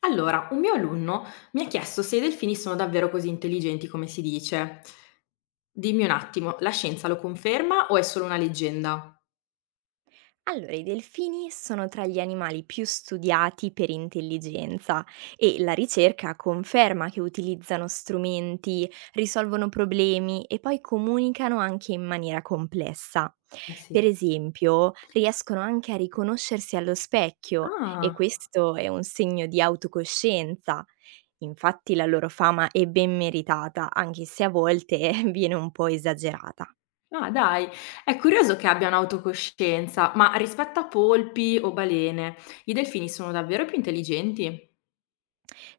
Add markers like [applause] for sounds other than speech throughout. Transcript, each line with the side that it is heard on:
left: Allora, un mio alunno mi ha chiesto se i delfini sono davvero così intelligenti come si dice. Dimmi un attimo, la scienza lo conferma o è solo una leggenda?
right: Allora, i delfini sono tra gli animali più studiati per intelligenza e la ricerca conferma che utilizzano strumenti, risolvono problemi e poi comunicano anche in maniera complessa.
left: Eh
right: Per
left: sì.
right: esempio, riescono anche a riconoscersi allo specchio e
left: Ah,
right: questo è un segno di autocoscienza. Infatti la loro fama è ben meritata, anche se a volte [laughs] viene un po' esagerata.
left: ah, dai, è curioso che abbiano autocoscienza, ma rispetto a polpi o balene, i delfini sono davvero più intelligenti?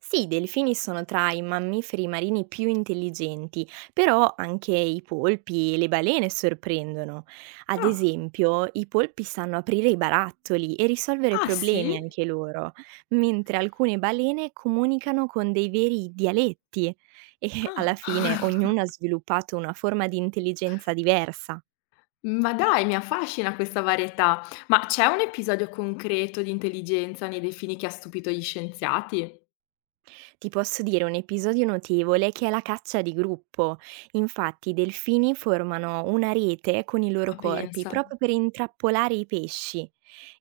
right: Sì, i delfini sono tra i mammiferi marini più intelligenti, però anche i polpi e le balene sorprendono. Ad
left: Ah,
right: esempio, i polpi sanno aprire i barattoli e risolvere
left: ah sì?
right: problemi anche loro, mentre alcune balene comunicano con dei veri dialetti e alla
left: Ah.
right: fine
left: [laughs]
right: ognuno ha sviluppato una forma di intelligenza diversa.
left: Ma dai, mi affascina questa varietà. Ma c'è un episodio concreto di intelligenza nei delfini che ha stupito gli scienziati?
right: Ti posso dire un episodio notevole che è la caccia di gruppo. Infatti i delfini formano una rete con i loro
left: Ma
right: corpi
left: pensa.
right: proprio per intrappolare i pesci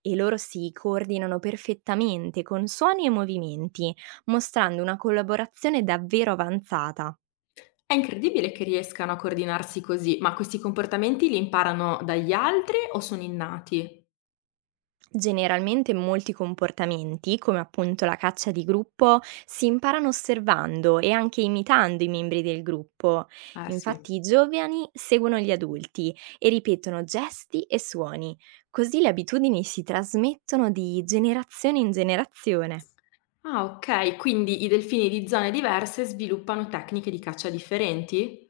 right: e loro si coordinano perfettamente con suoni e movimenti, mostrando una collaborazione davvero avanzata.
left: È incredibile che riescano a coordinarsi così, ma questi comportamenti li imparano dagli altri o sono innati?
right: Generalmente molti comportamenti, come appunto la caccia di gruppo, si imparano osservando e anche imitando i membri del gruppo.
left: Eh sì.
right: Infatti i giovani seguono gli adulti e ripetono gesti e suoni, così le abitudini si trasmettono di generazione in generazione.
left: Ah, okay, quindi i delfini di zone diverse sviluppano tecniche di caccia differenti?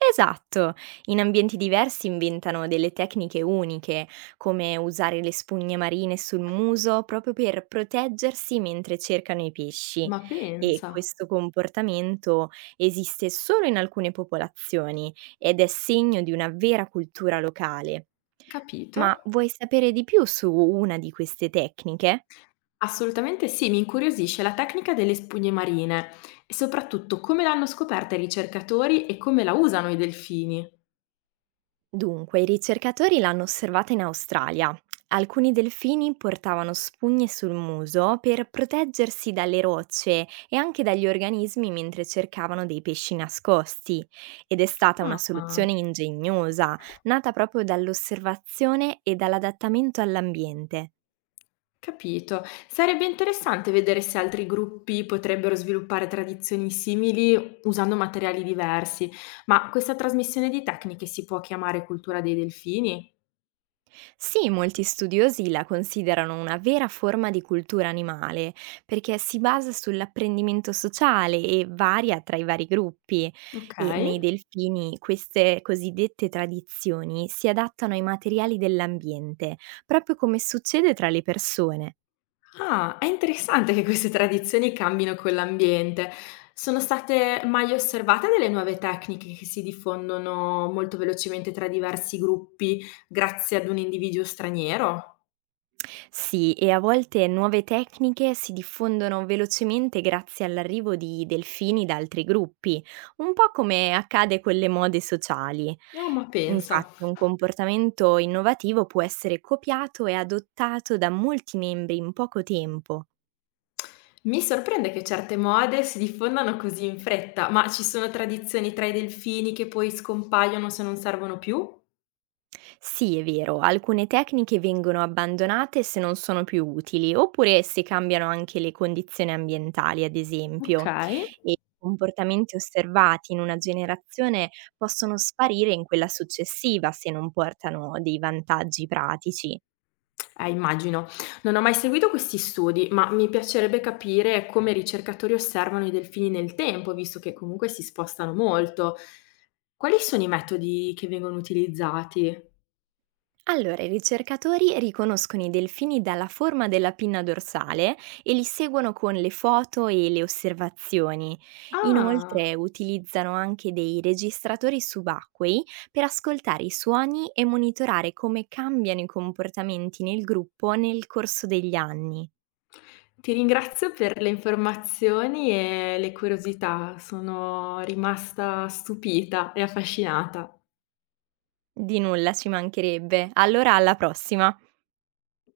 right: Esatto, in ambienti diversi inventano delle tecniche uniche, come usare le spugne marine sul muso proprio per proteggersi mentre cercano i pesci
left: Ma
right: e
left: pensa,
right: questo comportamento esiste solo in alcune popolazioni ed è segno di una vera cultura locale. Ma
left: capito.
right: vuoi sapere di più su una di queste tecniche?
left: Assolutamente sì, mi incuriosisce la tecnica delle spugne marine e soprattutto come l'hanno scoperta i ricercatori e come la usano i delfini.
right: Dunque, i ricercatori l'hanno osservata in Australia. Alcuni delfini portavano spugne sul muso per proteggersi dalle rocce e anche dagli organismi mentre cercavano dei pesci nascosti. Ed è stata una
left: Ah.
right: soluzione ingegnosa, nata proprio dall'osservazione e dall'adattamento all'ambiente.
left: Capito. Sarebbe interessante vedere se altri gruppi potrebbero sviluppare tradizioni simili usando materiali diversi, ma questa trasmissione di tecniche si può chiamare cultura dei delfini?
right: Sì, molti studiosi la considerano una vera forma di cultura animale, perché si basa sull'apprendimento sociale e varia tra i vari gruppi.
left: Ok.
right: E nei delfini queste cosiddette tradizioni si adattano ai materiali dell'ambiente, proprio come succede tra le persone.
left: Ah, è interessante che queste tradizioni cambino con l'ambiente. Sono state mai osservate delle nuove tecniche che si diffondono molto velocemente tra diversi gruppi grazie ad un individuo straniero?
right: Sì, e a volte nuove tecniche si diffondono velocemente grazie all'arrivo di delfini da altri gruppi, un po' come accade con le mode sociali.
left: No, ma pensa.
right: Infatti, un comportamento innovativo può essere copiato e adottato da molti membri in poco tempo.
left: Mi sorprende che certe mode si diffondano così in fretta, ma ci sono tradizioni tra i delfini che poi scompaiono se non servono più?
right: Sì, è vero, alcune tecniche vengono abbandonate se non sono più utili, oppure se cambiano anche le condizioni ambientali, ad
left: Ok.
right: esempio, e i comportamenti osservati in una generazione possono sparire in quella successiva se non portano dei vantaggi pratici.
left: Immagino. Non ho mai seguito questi studi, ma mi piacerebbe capire come i ricercatori osservano i delfini nel tempo, visto che comunque si spostano molto. Quali sono i metodi che vengono utilizzati?
right: Allora, i ricercatori riconoscono i delfini dalla forma della pinna dorsale e li seguono con le foto e le osservazioni.
left: Ah,
right: Inoltre utilizzano anche dei registratori subacquei per ascoltare i suoni e monitorare come cambiano i comportamenti nel gruppo nel corso degli anni.
left: ti ringrazio per le informazioni e le curiosità, sono rimasta stupita e affascinata.
right: Di nulla, ci mancherebbe. Allora, alla prossima!